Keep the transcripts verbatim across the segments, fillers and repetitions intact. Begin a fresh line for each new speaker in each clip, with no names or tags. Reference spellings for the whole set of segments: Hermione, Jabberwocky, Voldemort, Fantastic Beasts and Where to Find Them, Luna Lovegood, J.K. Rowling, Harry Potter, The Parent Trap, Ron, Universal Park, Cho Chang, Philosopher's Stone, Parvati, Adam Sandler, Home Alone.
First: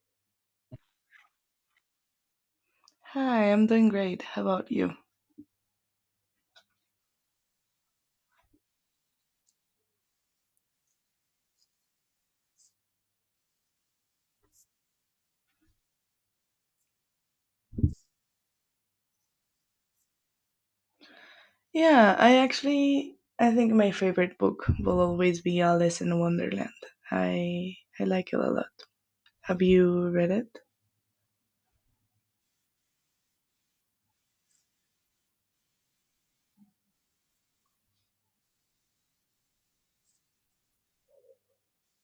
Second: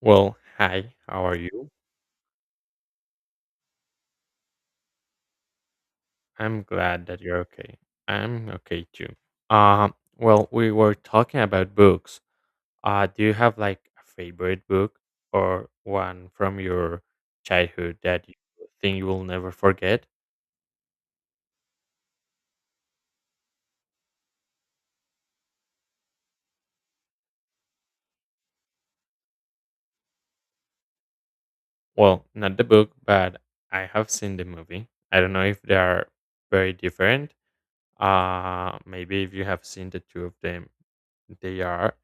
Well, hi, how are you?
Hi, I'm doing great. How about you?
I'm glad that you're okay. I'm okay too. Um, well, we were talking about books. Uh, do you have like a favorite book or one from your childhood that you think you will never forget?
Yeah, I actually I think my favorite book will always be Alice in Wonderland. I I like it a lot. Have you read it?
Well, not the book, but I have seen the movie. I don't know if they are very different. Uh, maybe if you have seen the two of them, they are.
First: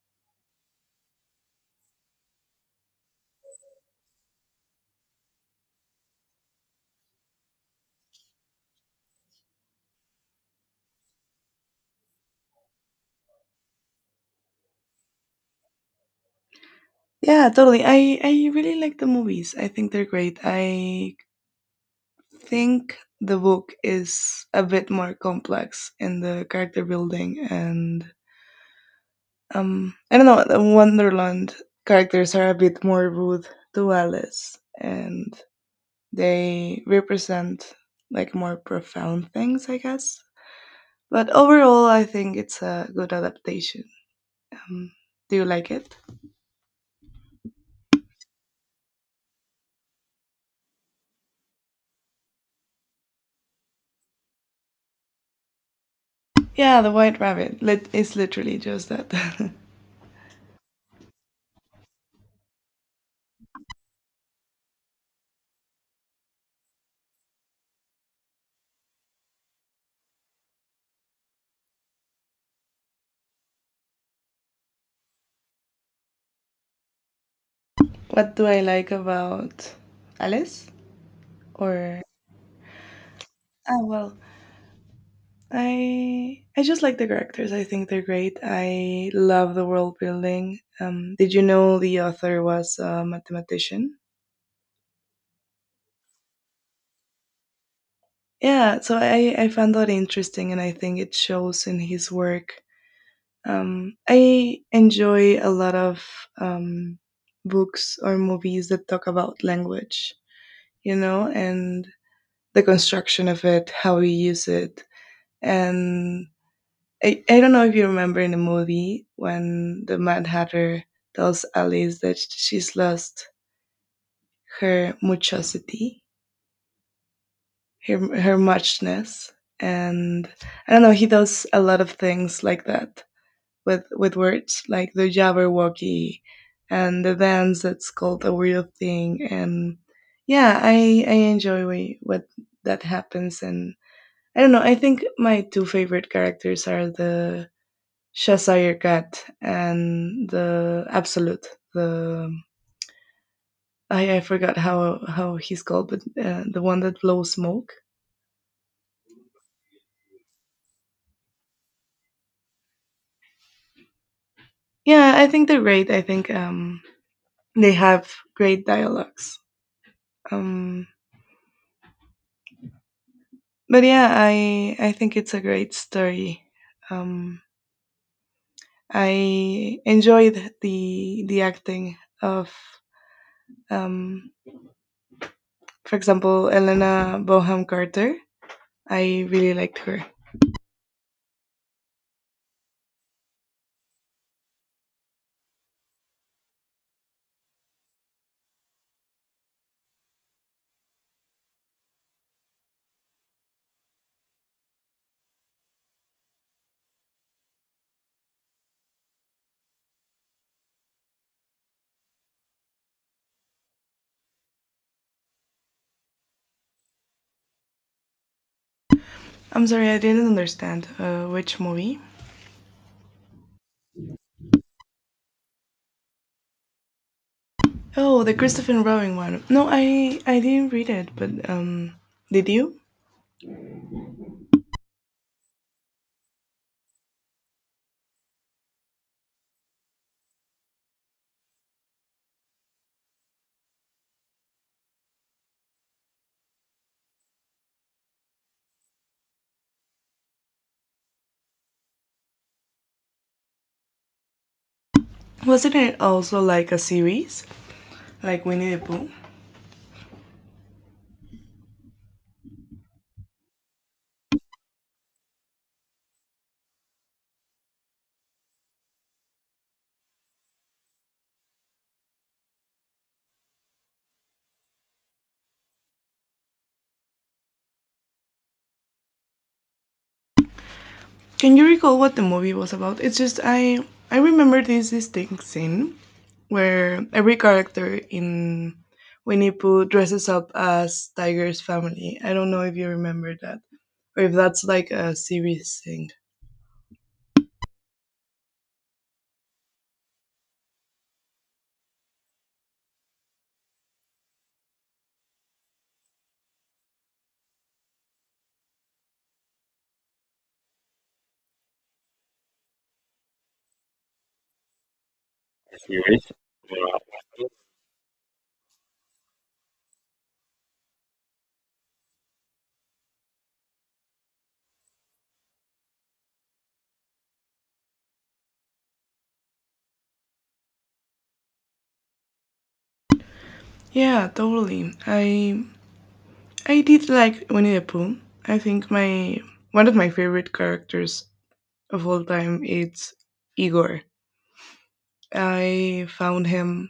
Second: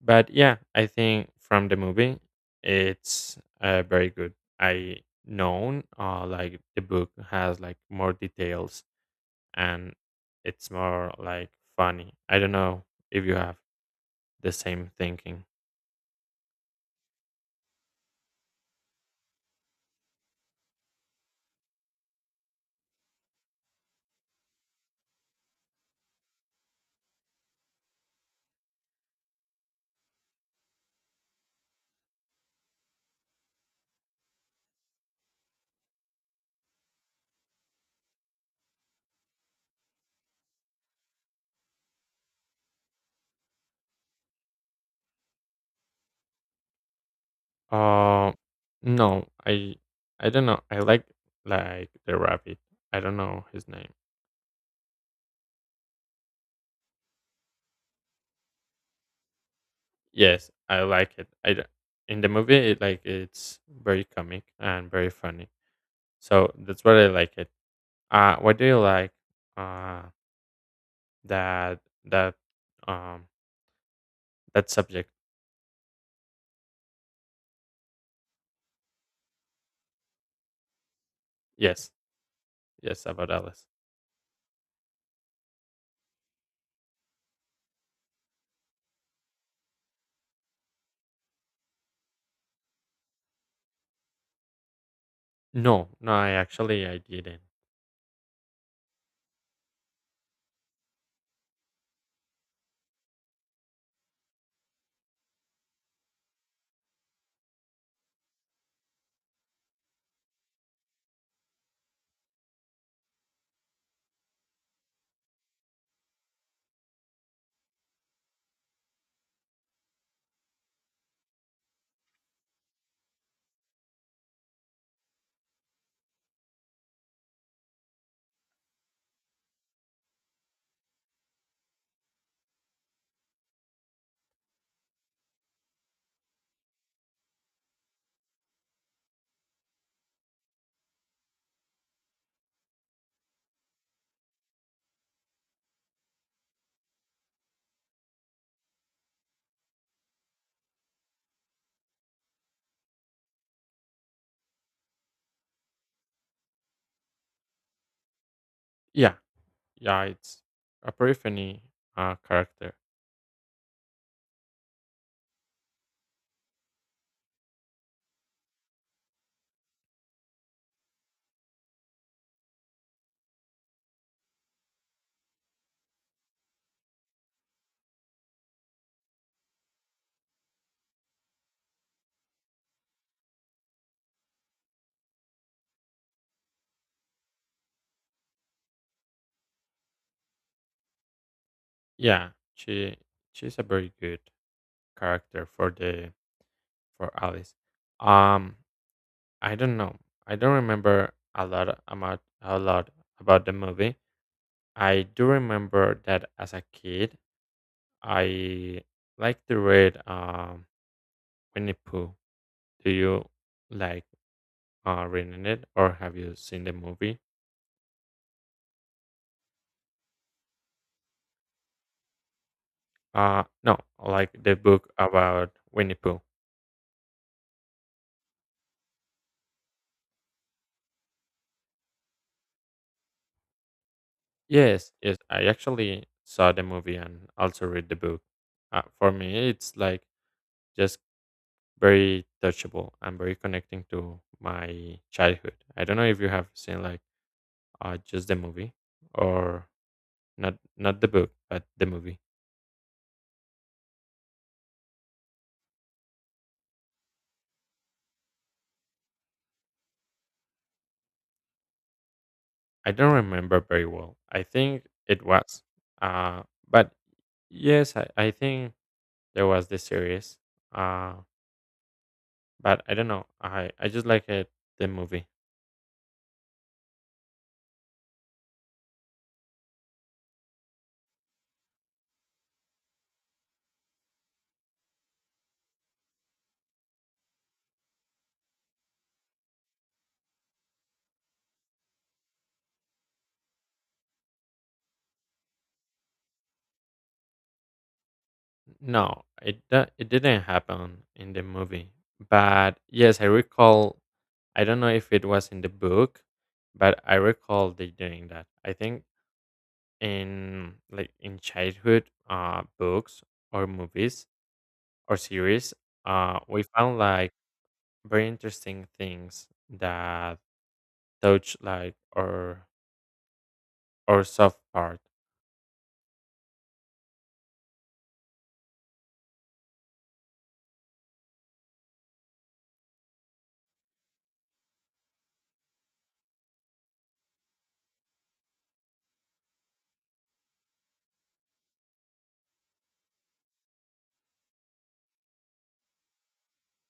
But yeah, I think from the movie, it's uh, very good. I known uh, like the book has like more details and it's more like funny. I don't know if you have the same thinking.
Yeah, totally. I I really like the movies. I think they're great. I think the book is a bit more complex in the character building and um I don't know, the Wonderland characters are a bit more rude to Alice and they represent like more profound things, I guess. But overall, I think it's a good adaptation. Um, do you like it?
Uh, no, I I don't know. I like like the rabbit. I don't know his name.
Yeah, The White Rabbit. Lit- it's literally just that.
Yes, I like it. I d- in the movie it like it's very comic and very funny. So that's what I like it. Uh, what do you like? Uh, that that um that subject?
What do I like about Alice?
Yes,
Or
yes, about Alice.
ah, well, I I just like the characters. I think they're great. I love the world building. Um, did you know the author was a mathematician?
No, no, I actually I didn't.
Yeah, so I I found that interesting, and I think it shows in his work. Um, I enjoy a lot of um, books or movies that talk about language, you know, and the construction of it, how we use it. And I, I don't know if you remember in the movie when the Mad Hatter tells Alice that she's lost her muchosity, her, her muchness. And I don't know, he does a lot of things like that with with words like the Jabberwocky and the dance that's called a real thing. And yeah, i i enjoy what that happens. And I don't know, I think my two favorite characters are the shazire cat and the absolute the i i forgot how how he's called, but uh, the one that blows smoke.
Yeah, yeah, it's a pretty funny uh character.
Yeah, I think they're great. I think um they have great dialogues. um but yeah, i i think it's a great story. um I enjoyed the the acting of, um for example, Elena Boham Carter. I really liked her.
Yeah, she she's a very good character for the for Alice. Um, I don't know. I don't remember a lot about a lot about the movie. I do remember that as a kid, I like to read um Winnie Pooh. Do you like uh, reading it or have you seen the movie?
I'm sorry, I didn't understand uh, which movie?
Uh, no, like the book about Winnie Pooh.
Oh, the Christopher Robin one? No, i i didn't read it, but um did you?
Yes, yes, I actually saw the movie and also read the book. Uh, for me, it's like just very touchable and very connecting to my childhood. I don't know if you have seen like uh, just the movie or not, not the book, but the movie.
Wasn't it also like a series, like Winnie the Pooh?
I don't remember very well. I think it was. Uh, but yes, I, I think there was the series. Uh, but I don't know. I, I just like it, the movie.
Can you recall what the movie was about? It's just i i remember this distinct scene where every character in Winnie Pooh dresses up as Tiger's family. I don't know if you remember that, or if that's like a series thing.
No, it do- it didn't happen in the movie. But yes, I recall. I don't know if it was in the book, but I recall they doing that. I think in like in childhood uh books or movies or series
Series?
uh we found like very interesting things that touch like our our soft part.
Yeah, totally. I I did like Winnie the Pooh. I think my one of my favorite characters of all time is Igor. I found him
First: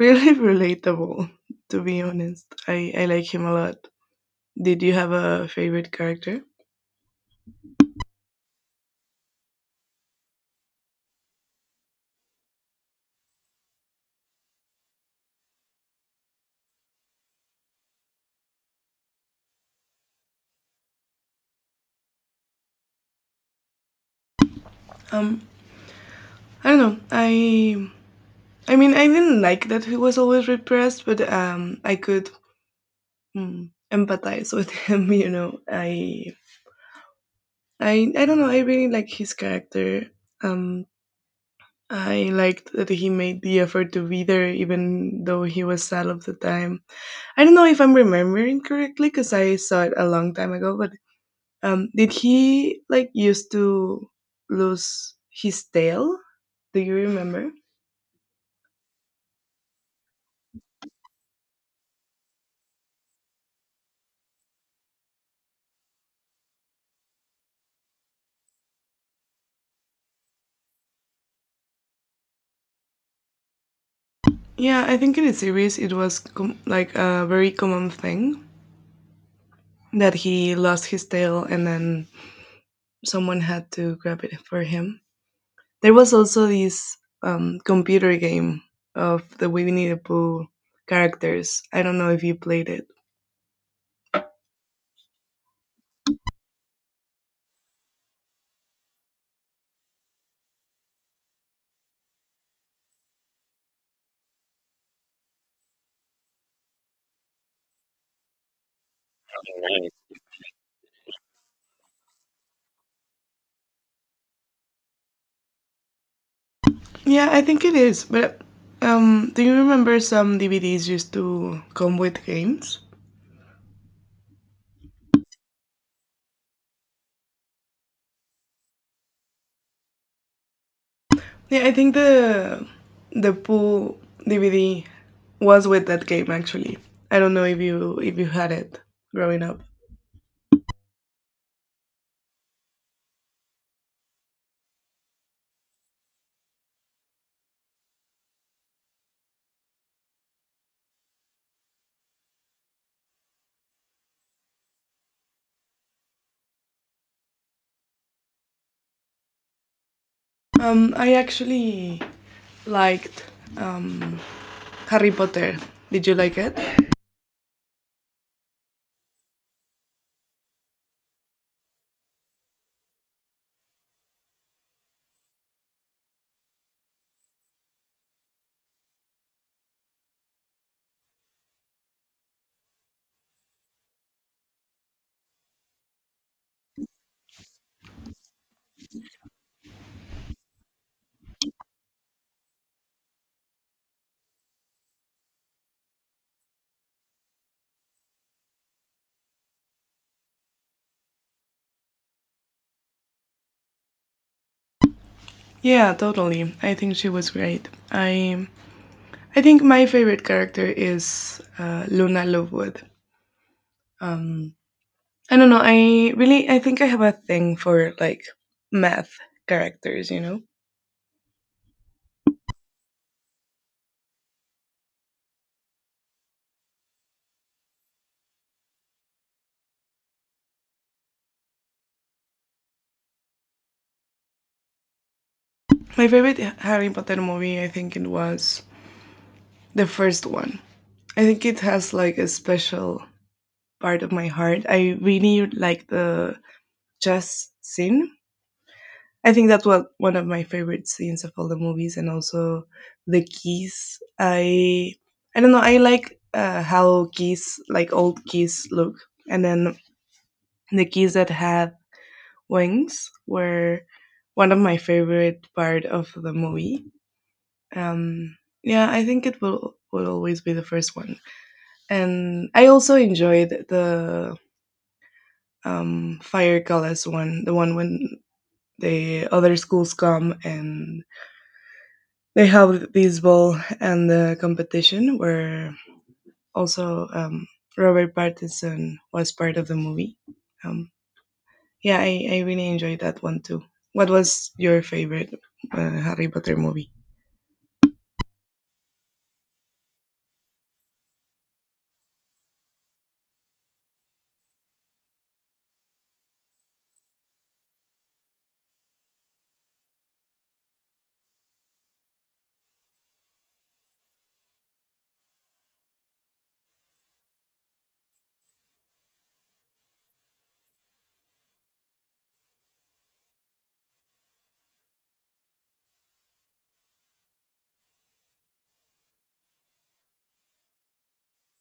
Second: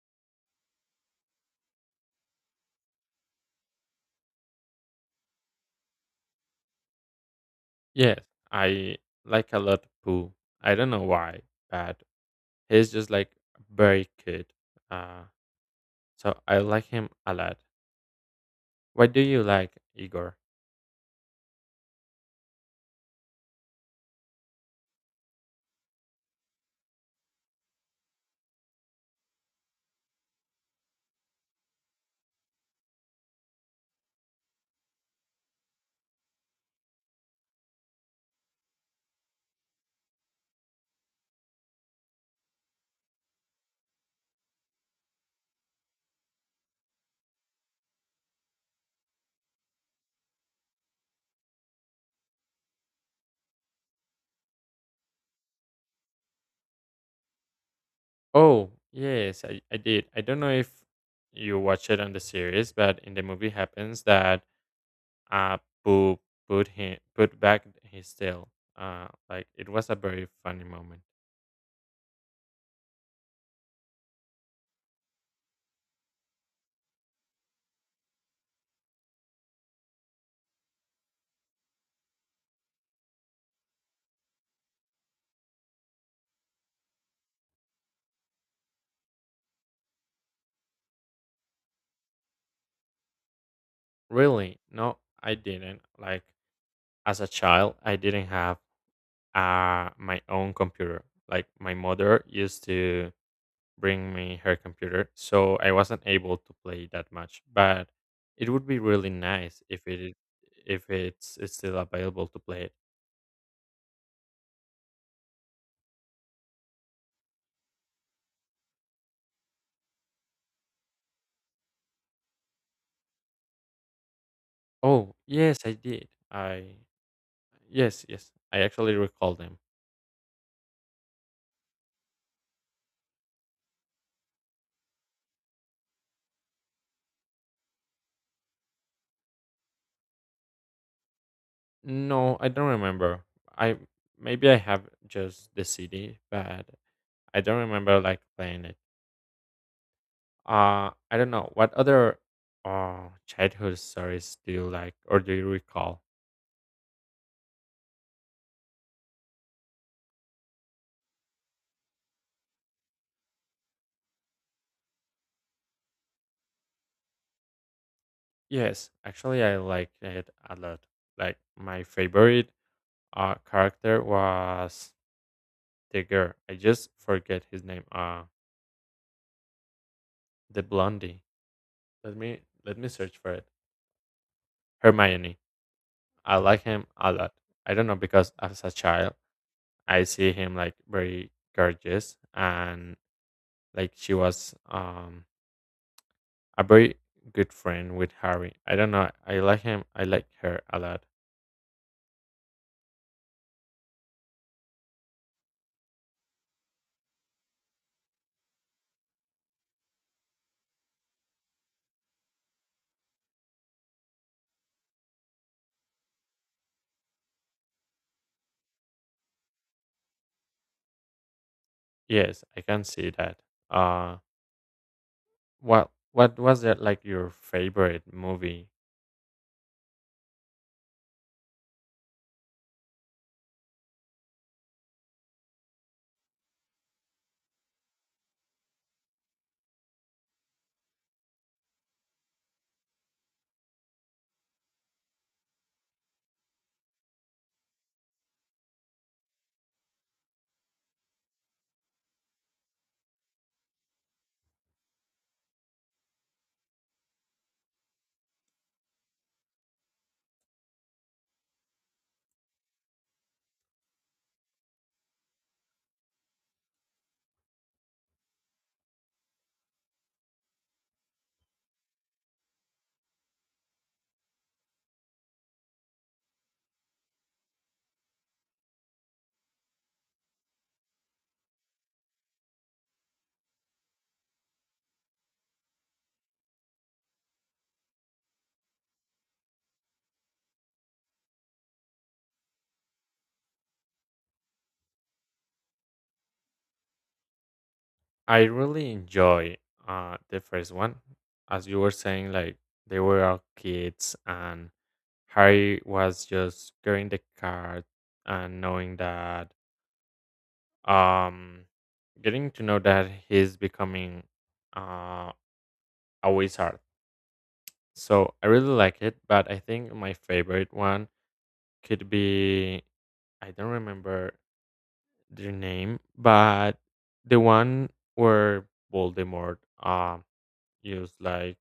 really relatable, to be honest. I, I like him a lot. Did you have a favorite character?
Yes, I like a lot Pooh. I don't know why, but he's just like very cute. Uh, so I like him a lot. What do you like, Igor?
Um, I don't know. I I mean, I didn't like that he was always repressed, but um, I could, mm, empathize with him. You know, I, I, I don't know. I really like his character. Um, I liked that he made the effort to be there, even though he was sad all the time. I don't know if I'm remembering correctly because I saw it a long time ago. But um, did he like used to lose his tail? Do you remember?
Oh yes, I, I did. I don't know if you watch it on the series, but in the movie happens that uh Pooh put him put back his tail. Uh, like it was a very funny moment.
Yeah, I think in the series it was com- like a very common thing. That he lost his tail and then someone had to grab it for him. There was also this um, computer game of the Winnie the Pooh characters. I don't know if you played it.
Really? No, I didn't. Like as a child, I didn't have uh my own computer. Like my mother used to bring me her computer, so I wasn't able to play that much. But it would be really nice if it if it's, it's still available to play it.
Yeah, I think it is. But um, do you remember some D V Ds used to come with games?
Oh, yes, I did. I yes, yes. I actually recall them.
Yeah, I think the the Pooh D V D was with that game actually. I don't know if you if you had it growing up.
No, I don't remember. I Maybe I have just the C D, but I don't remember like playing it. uh I don't know what other uh childhood stories do you like or do you recall?
Um, I actually liked, um, Harry Potter. Did you like it?
Yes, actually I like it a lot. Like my favorite uh character was the girl. I just forget his name. Uh the blondie. let me Let me search for it. Hermione. I like him a lot. I don't know. Because as a child, I see him like very gorgeous, and like she was um a very good friend with Harry. I don't know. I like him. I like her a lot.
Yeah, totally. I think she was great. I I think my favorite character is uh, Luna Lovegood. Um, I don't know. I really I think I have a thing for like math characters. You know,
Yes, I can see that. Uh, what what was that, like your favorite movie?
my favorite Harry Potter movie. I think it was the first one. I think it has like a special part of my heart. I really like the chess scene. I think that's what one of my favorite scenes of all the movies, and also the keys. I I don't know. I like uh, how keys, like old keys, look, and then the keys that had wings were one of my favorite part of the movie. Um, yeah, I think it will will always be the first one, and I also enjoyed the, um, fire colors one, the one when the other schools come and they held this ball and the competition where also, um, Robert Pattinson was part of the movie. Um, yeah, I, I really enjoyed that one too. What was your favorite, uh, Harry Potter movie?
I really enjoy uh the first one. As you were saying, like they were all kids, and Harry was just getting the card and knowing that um getting to know that he's becoming uh a wizard. So I really like it, but I think my favorite one could be, I don't remember their name, but the one where Voldemort uh used like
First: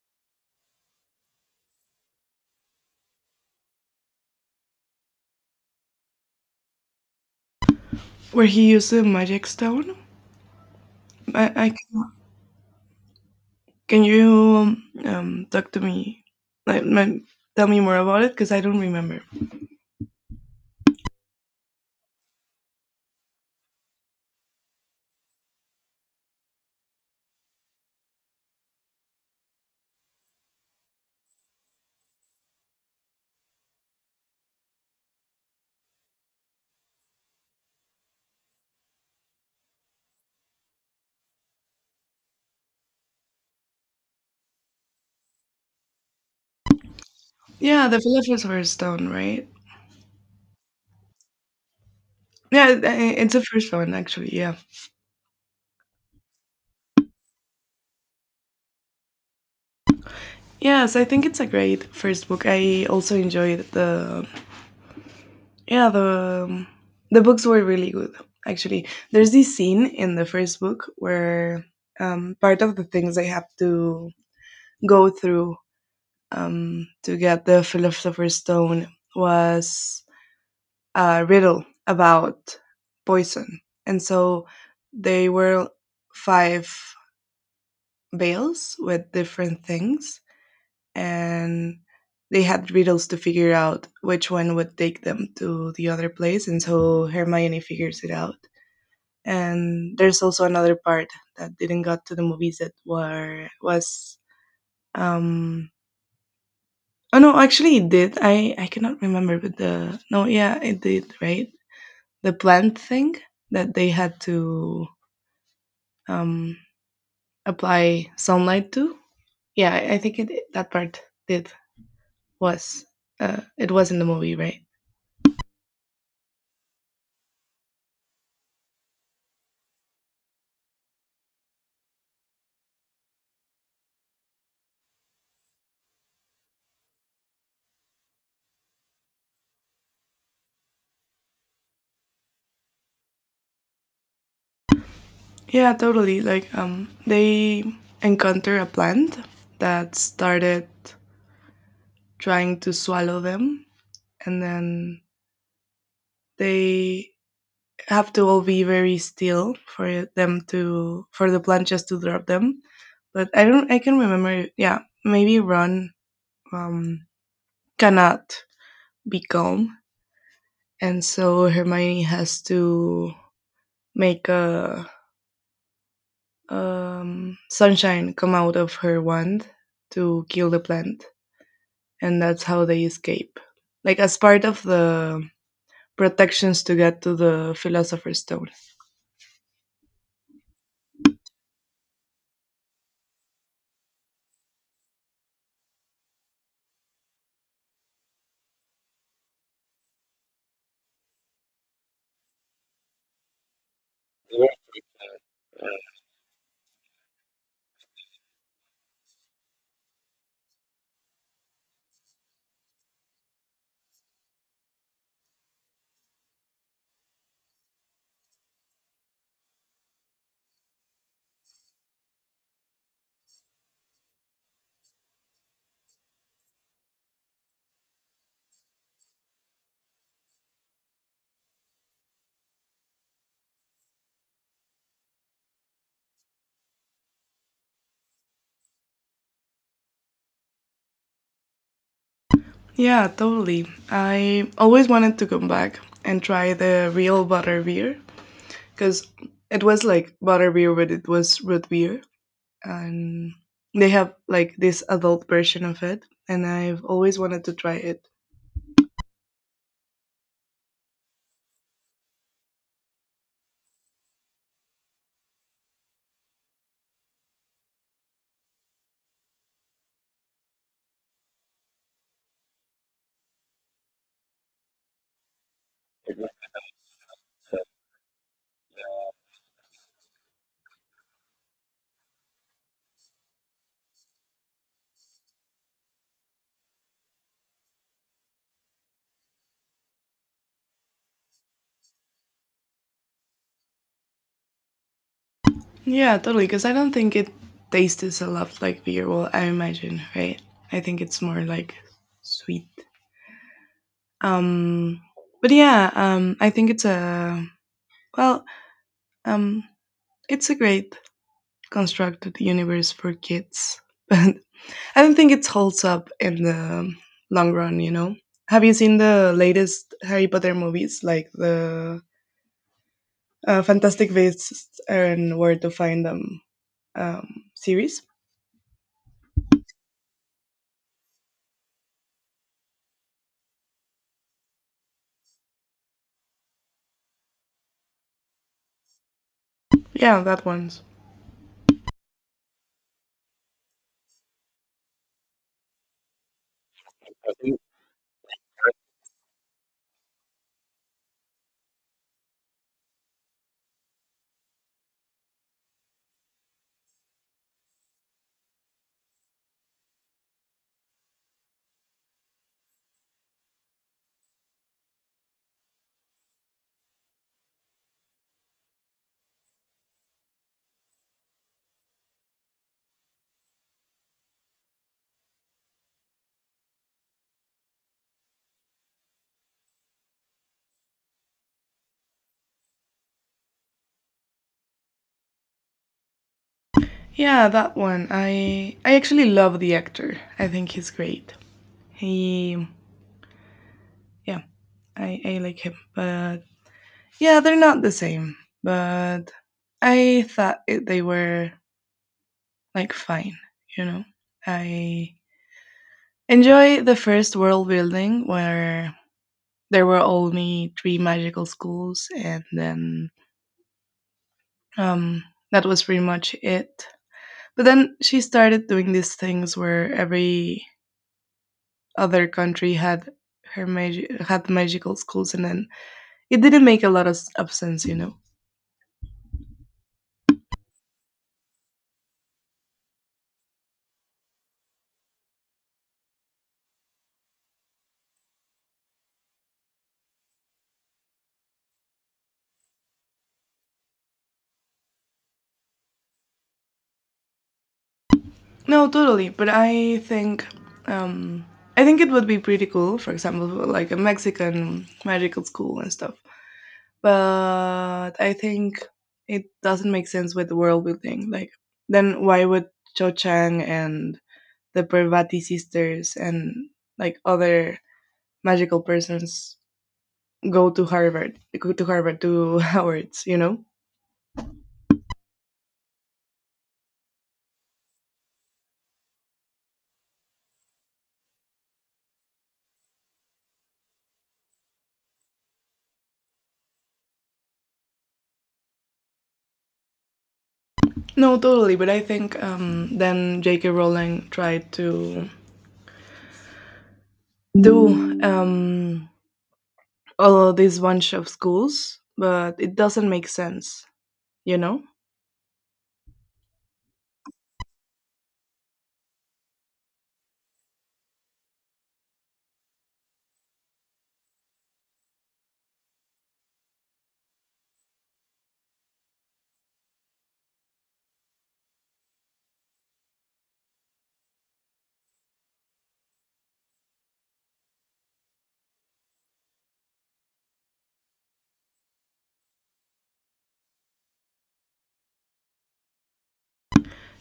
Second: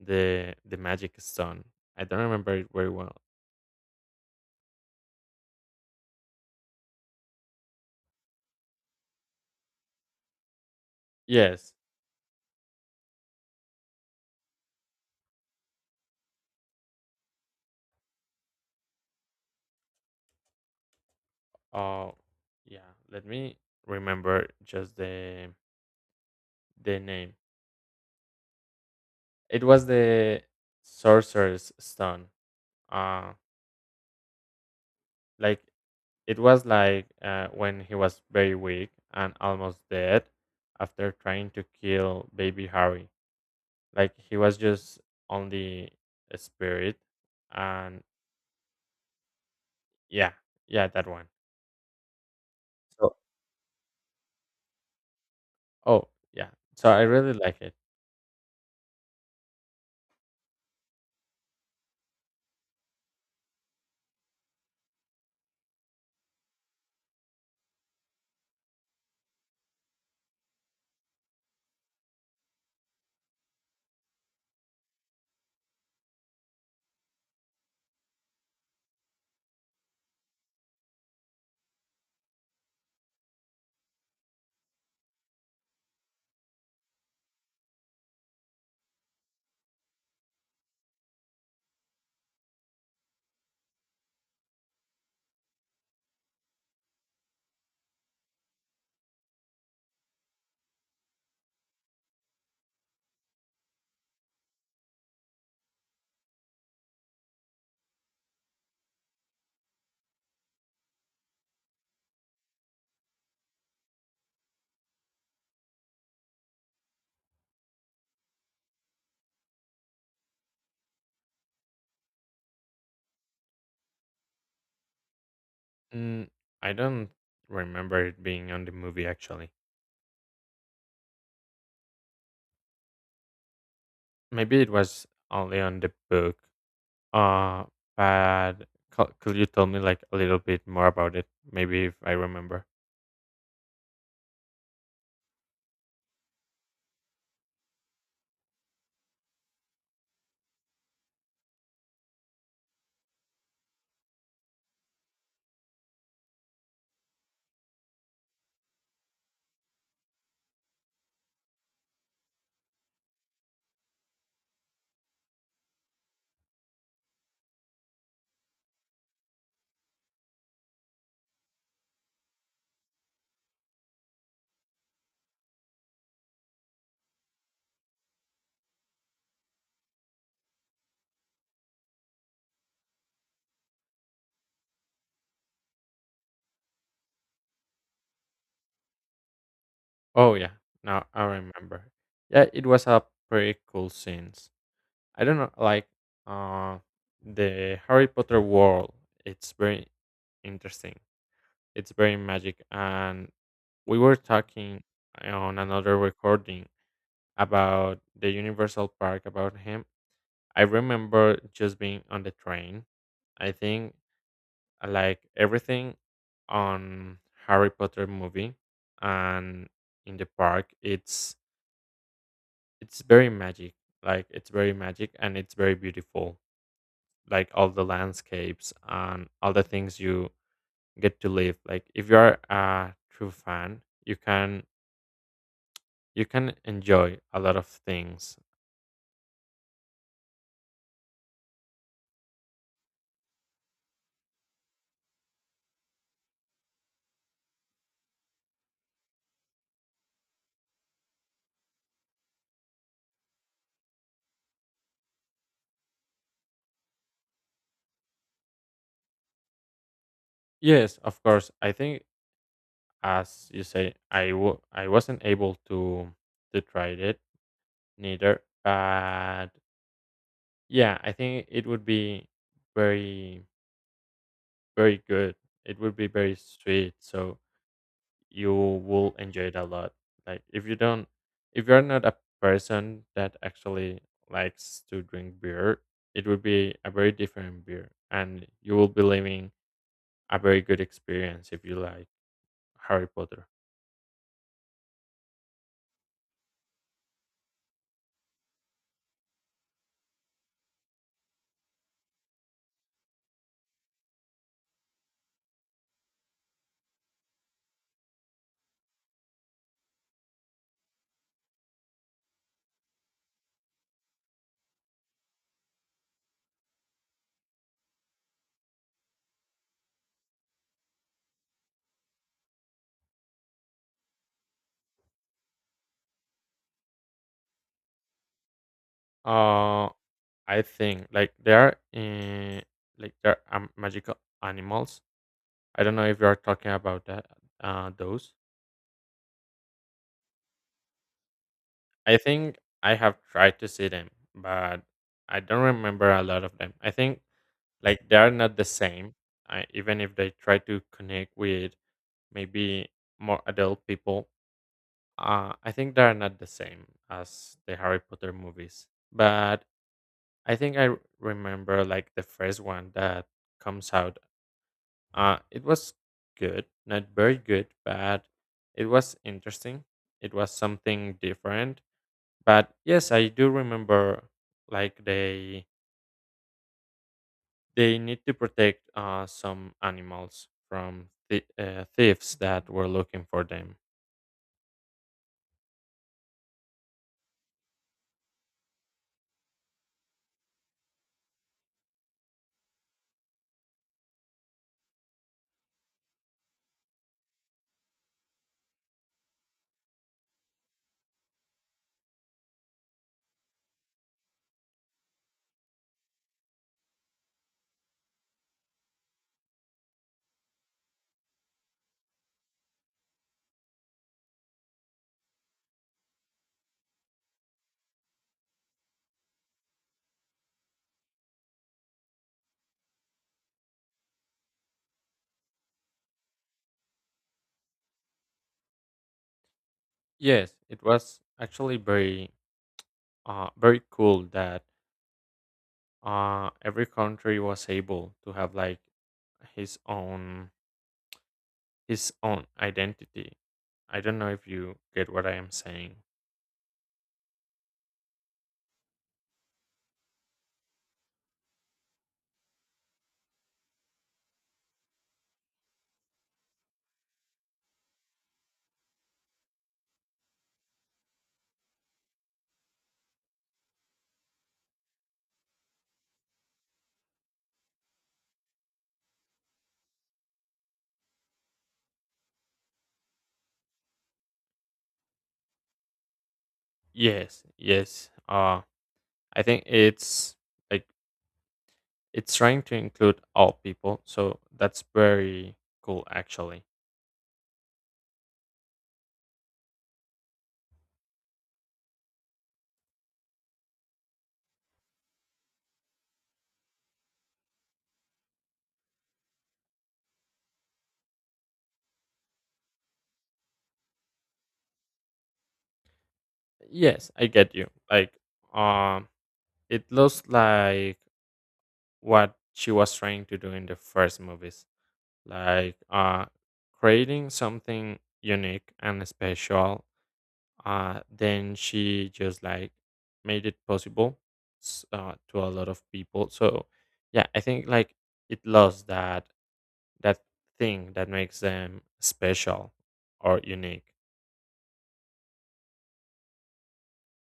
the the magic stone. I don't remember it very well.
Where he used the magic stone? I, I
Yes.
c- can you, um, talk to me, like, my, tell me more about it because I don't remember.
Uh yeah, let me remember just the the name. It was the sorcerer's stone. Uh like it was like uh, when he was very weak and almost dead after trying to kill baby Harry. Like he was just only a spirit.
Yeah, the
And
Philosopher's Stone, right?
yeah, yeah, that one.
Yeah, i-
So
it's the first one actually. Yeah.
Oh, yeah. So I really like it.
Yes, I think it's a great first book. I also enjoyed the yeah the the books were really good actually. There's this scene in the first book where, um, part of the things they have to go through, um, to get the philosopher's stone was a riddle about poison, and so they were five bales with different things and they had riddles to figure out which one would take them to the other place, and so Hermione figures it out. And there's also another part that didn't got to the movies that were was um oh no, actually it did. I I cannot remember, but the no yeah it did, right? The plant thing that they had to um apply sunlight to. Yeah, I I think it that part did, was uh it was in the movie, right?
Mm, I don't remember it being on the movie actually. Maybe it was only on the book. Uh, but co- could you tell me like a little bit more about it? Maybe if I remember.
Yeah, totally. Like, um, they encounter a plant that started trying to swallow them, and then they have to all be very still for them to for the plant just to drop them. But I don't. I can remember. Yeah, maybe Ron, um, cannot be calm, and so Hermione has to make a, um, sunshine come out of her wand to kill the plant. And that's how they escape. Like, as part of the protections to get to the Philosopher's Stone.
Oh yeah, now I remember. Yeah, it was a pretty cool scenes. I don't know, like uh, the Harry Potter world. It's very interesting. It's very magic, and we were talking eh, on another recording about the Universal Park about him. I remember just being on the train. I think I like everything on Harry Potter movie and in the park. It's It's very magic. Like it's very magic and it's very beautiful. Like all the landscapes and all the things you get to live. Like if you are a true fan, you can you can enjoy a lot of things.
Yeah, totally. I always wanted to come back and try the real butter beer because it was like butter beer, but it was root beer, and they have like this adult version of it, and I've always wanted to try it.
Yes, of course. I think as you say, I w- I wasn't able to to try it neither. But yeah, I think it would be very very good. It would be very sweet. So you will enjoy it a lot. Like if you don't, if you're not a person that actually likes to drink beer, it would be a very different beer, and you will be living a very good experience if you like Harry Potter.
Yeah, totally. Because I don't think it tastes a lot like beer. Well, I imagine, right? I think it's more like sweet. Um, but yeah, um, I think it's a, well, um, it's a great constructed universe for kids, but I don't think it holds up in the long run. You know, have you seen the latest Harry Potter movies, like the, uh, Fantastic Beasts and Where to Find Them, um, series?
Uh, I think like there are uh, like there are um, magical animals. I don't know if you are talking about that. Uh, those.
Yeah, that one's.
I think I have tried to see them, but I don't remember a lot of them. I think like they are not the same. I, even if they try to connect with maybe more adult people, uh, I think they are not the same as the Harry Potter movies. But I think i r- remember like the first one that comes out. Uh, it was good, not very good, but it was interesting, it was something different. But yes, I do remember like they they need to protect uh, some animals from th- uh, thieves that were looking for them.
Yeah, that one. I I actually love the actor. I think he's great. He Yeah, I I like him, but yeah, they're not the same, but I thought it, they were like fine, you know. I enjoy the first world building where there were only three magical schools and then um that was pretty much it. But then she started doing these things where every other country had her magi- had magical schools and then it didn't make a lot of, s- of sense, you know.
Yes, it was actually very, uh, very cool that uh, every country was able to have like his own his own identity. I don't know if you get what I am saying.
No, totally. But I think um, I think it would be pretty cool. For example, like a Mexican magical school and stuff. But I think it doesn't make sense with the world building. Like, then why would Cho Chang and the Parvati sisters and like other magical persons go to Harvard? Go to Harvard to Howard's, you know?
Yes, yes. Uh, I think it's like it's trying to include all people, so that's very cool actually.
No, totally. But I think, um, then J K. Rowling tried to do, um, all of this bunch of schools, but it doesn't make sense, you know?
Yes, I get you. Like, um, it looks like what she was trying to do in the first movies, like uh, creating something unique and special. Uh, then she just like made it possible s- uh, to a lot of people. So, yeah, I think like it lost that that thing that makes them special or unique.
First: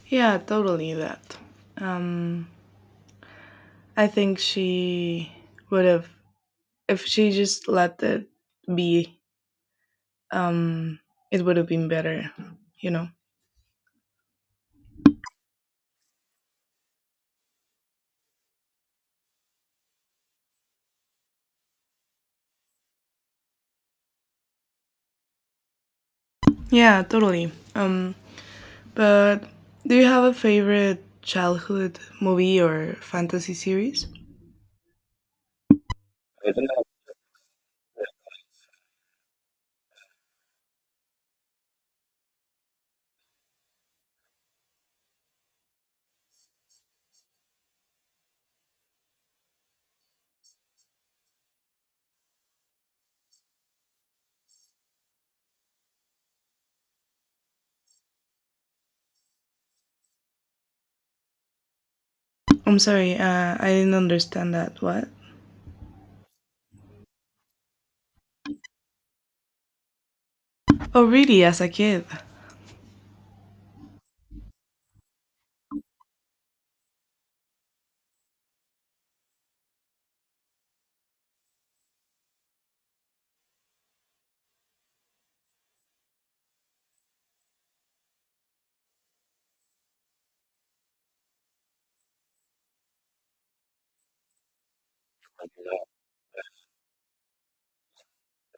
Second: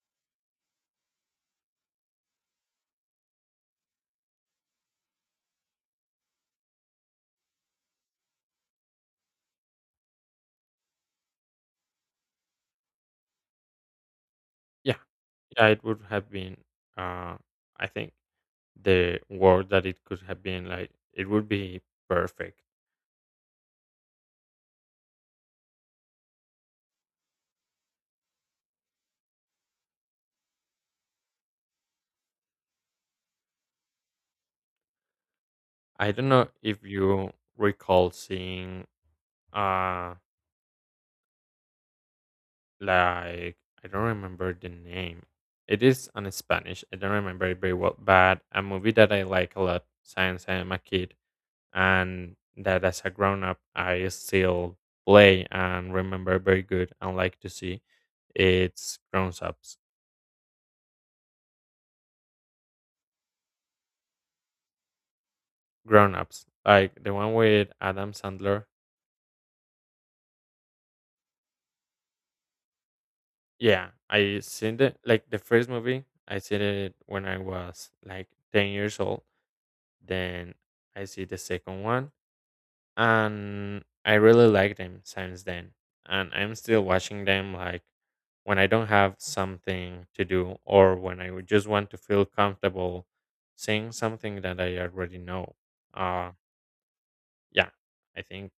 Yeah, totally that. Um, I think she would have, if she just let it be, um, it would have been better, you know?
Yeah, yeah, it would have been. Uh, I think the world that it could have been, like it would be perfect.
Yeah, totally. Um, but do you have a favorite childhood movie or fantasy series?
I don't know if you recall seeing uh like I don't remember the name. It is on Spanish, I don't remember it very well, but a movie that I like a lot since I am a kid, and that as a grown up I still play and remember very good and like to see, it's grown ups.
I'm sorry, uh, I didn't understand that. What?
Grown ups, like the one with Adam Sandler.
Oh, really? As a kid?
Yeah, I seen the like the first movie. I seen it when I was like ten years old. Then I see the second one, and I really like them since then. And I'm still watching them like when I don't have something to do or when I would just want to feel comfortable seeing something that I already know. Uh yeah, I think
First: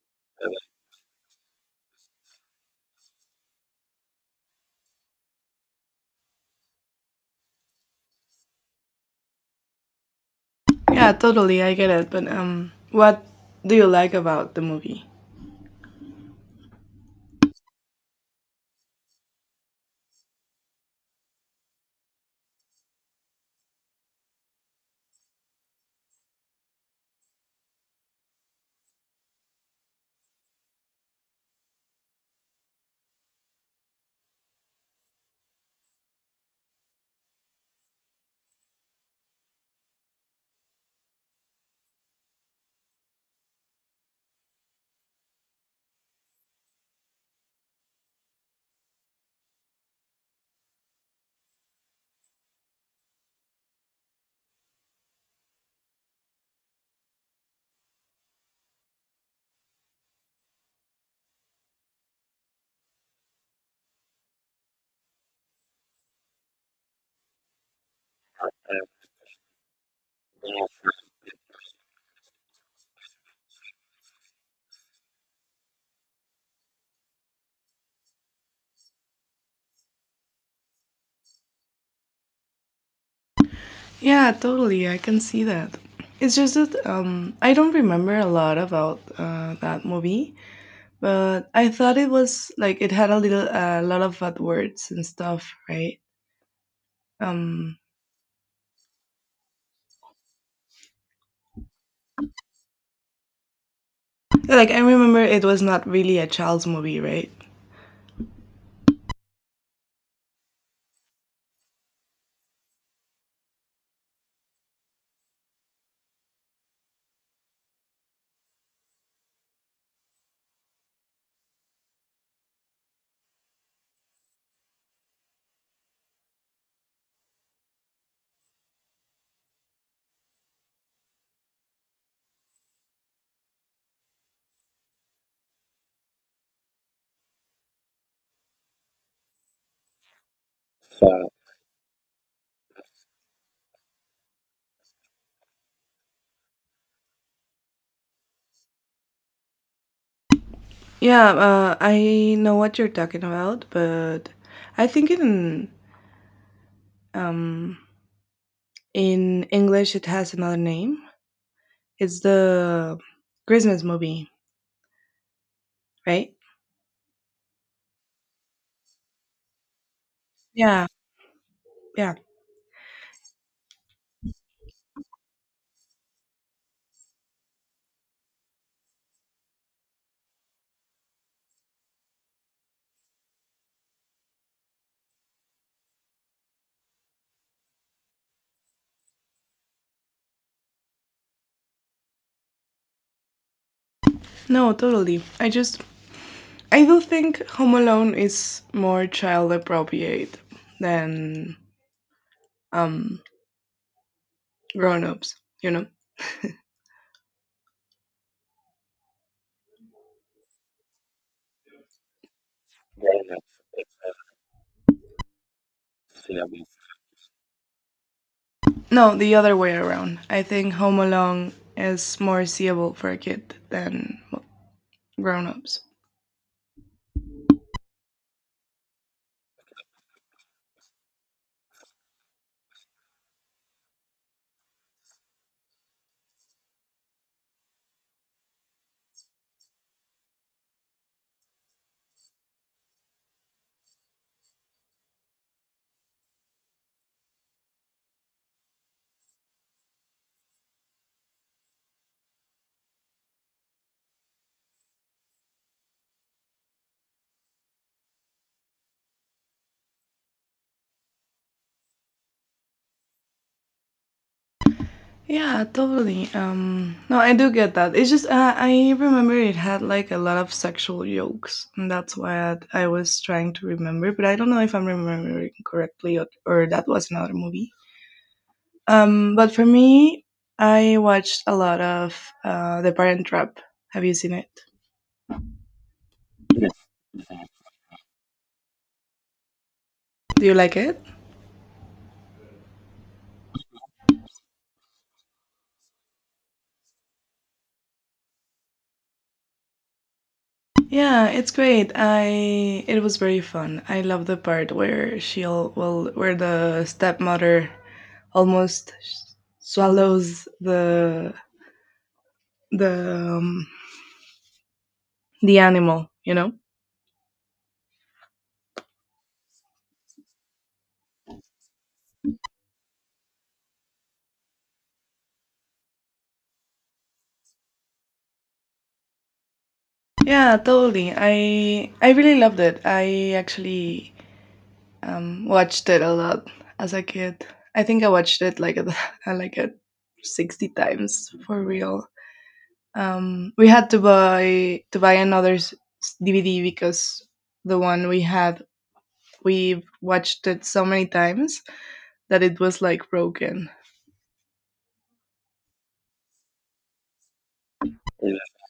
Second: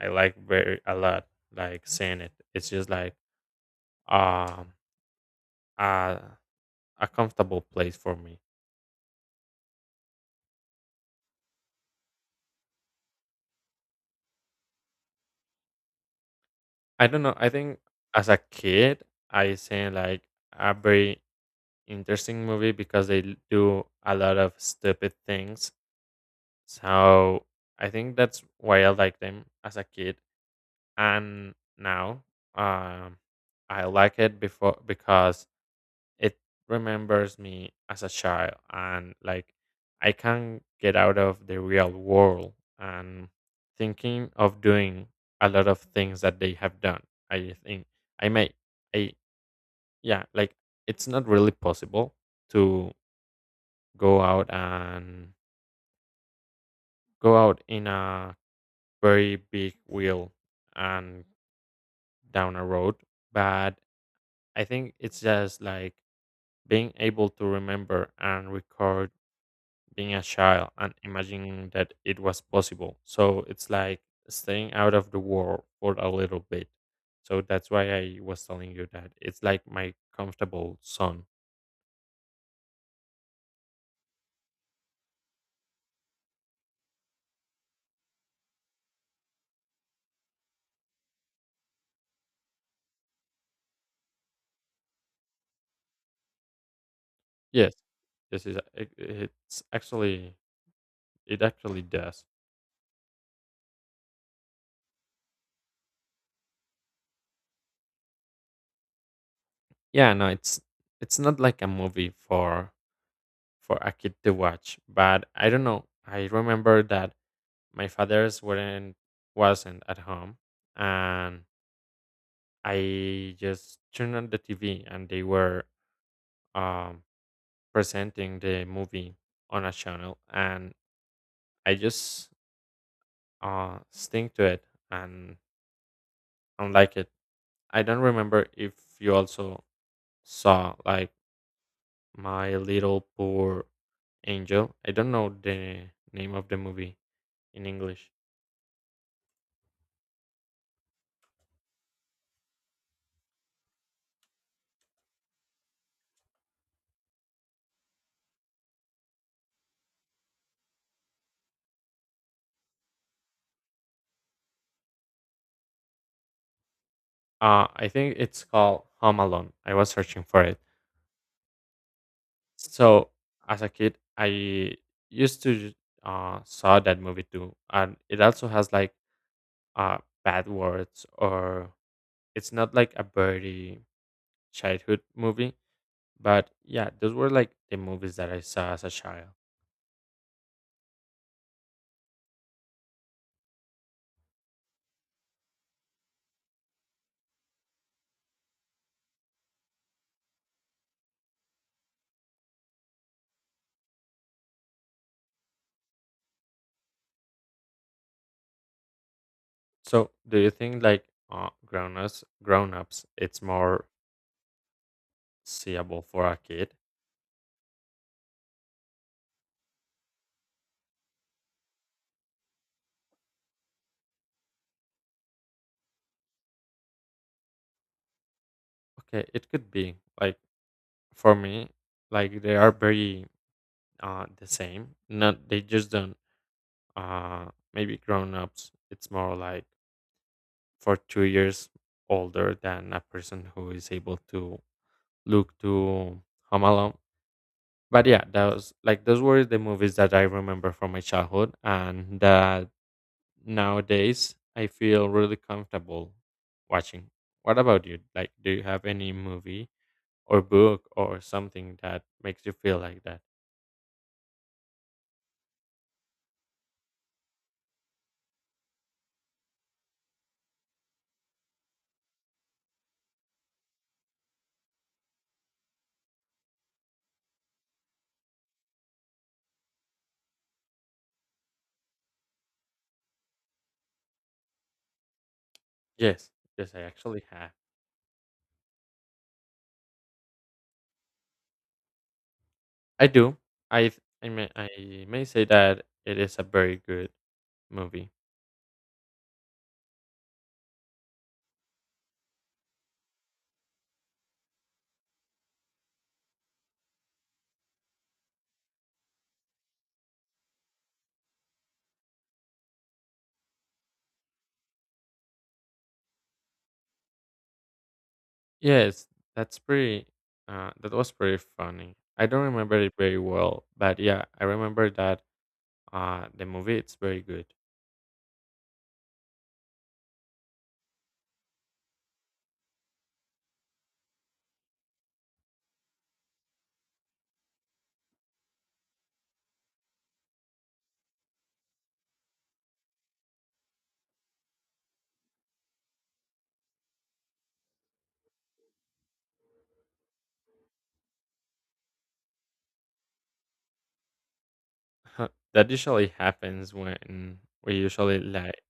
I like very a lot like seeing it. It's just like um uh a comfortable place for me.
Yeah, totally, I get it. But um, what do you like about the movie?
I don't know. I think as a kid, I seen like a very interesting movie because they l- do a lot of stupid things. So I think that's why I like them as a kid, and now um, I like it before because it remembers me as a child, and like I can get out of the real world and thinking of doing a lot of things that they have done. I think I may I yeah, like it's not really possible to go out and go out in a very big wheel and down a road. But I think it's just like being able to remember and record being a child and imagining that it was possible. So it's like staying out of the world for a little bit. So that's why I was telling you that it's like my comfortable zone.
Yeah, totally, I can see that. It's just that um, I don't remember a lot about uh, that movie, but I thought it was like it had a little, a lot of bad words and stuff, right?
Yes,
Um,
this is it- it's actually it actually does.
like I remember it was not really a child's movie, right?
Yeah, no, it's it's not like a movie for for a kid to watch, but I don't know. I remember that my father's weren't wasn't at home, and I just turned on the T V and they were um, presenting the movie on a channel, and I just uh, stick to it and and like it. I don't remember if you also saw like My Little Poor Angel. I don't know the name of the movie in English.
Yeah, uh, I know what you're talking about, but I think in um, in English it has another name. It's the Christmas movie, right?
Uh, I think it's called Home Alone. I was searching for it.
Yeah, yeah.
So as a kid, I used to uh, saw that movie too, and it also has like uh, bad words, or it's not like a very childhood movie, but yeah, those were like the movies that I saw as a child.
No, totally. I just I do think Home Alone is more child appropriate than um grown-ups, you know.
So do you think like uh, grown ups, grown ups, it's more seeable for a kid?
No, the other way around. I think Home Alone is more seeable for a kid than grown-ups.
Okay, it could be like for me, like they are very uh, the same. Not they just don't uh, maybe grown ups, it's more like for two years older than a person who is able to look to Home Alone. But yeah, those like those were the movies that I remember from my childhood, and that nowadays I feel really comfortable watching. What about you? Like, do you have any movie or book or something that makes you feel like that?
Yeah, totally. Um, no, I do get that. It's just uh, I remember it had like a lot of sexual jokes, and that's what I was trying to remember. But I don't know if I'm remembering correctly, or, or that was another movie. Um, but for me, I watched a lot of, uh, The Parent Trap. Have you seen it?
Yes, yes, I actually have.
Do you like it?
I do. I th- I may I may say that it is a very good movie.
Yeah, it's great. I it was very fun. I love the part where she'll well, where the stepmother almost swallows the the um, the animal you know
Yes, that's pretty. Uh, that was pretty funny. I don't remember it very well, but yeah, I remember that. Uh, the movie it's very good.
Yeah, totally. I i really loved it. I actually um watched it a lot as a kid. I think I watched it like a, like a sixty times for real. um we had to buy to buy another s- DVD because the one we had, we watched it so many times that it was like broken.
That usually happens when we usually like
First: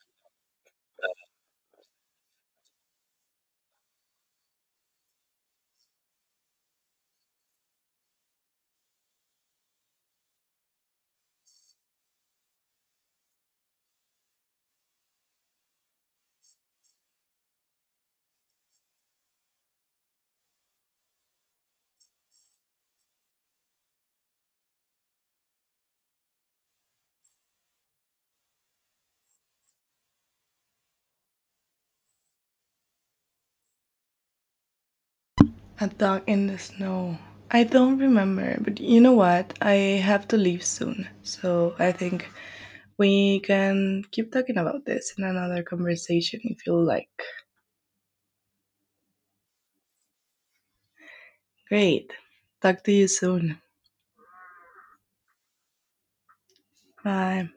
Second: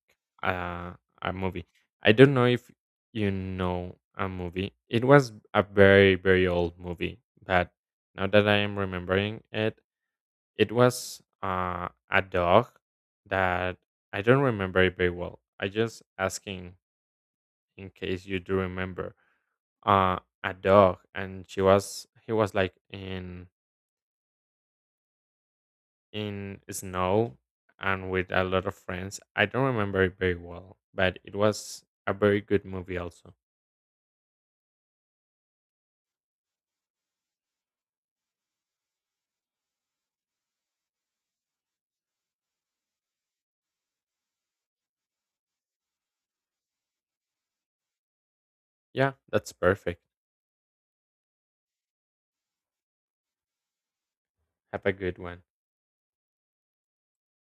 uh, a movie. I don't know if you know a movie. It was a very very old movie, but now that I am remembering it, it was uh, a dog that, I don't remember it very well. I just asking in case you do remember uh, a dog, and she was he was like in in snow and with a lot of friends. I don't remember it very well, but it was a very good movie also.
A dog in the snow. I don't remember, but you know what? I have to leave soon. So I think we can keep talking about this in another conversation if you like.
Yeah, that's perfect.
Great. Talk to you soon.
Have a good one.
Bye.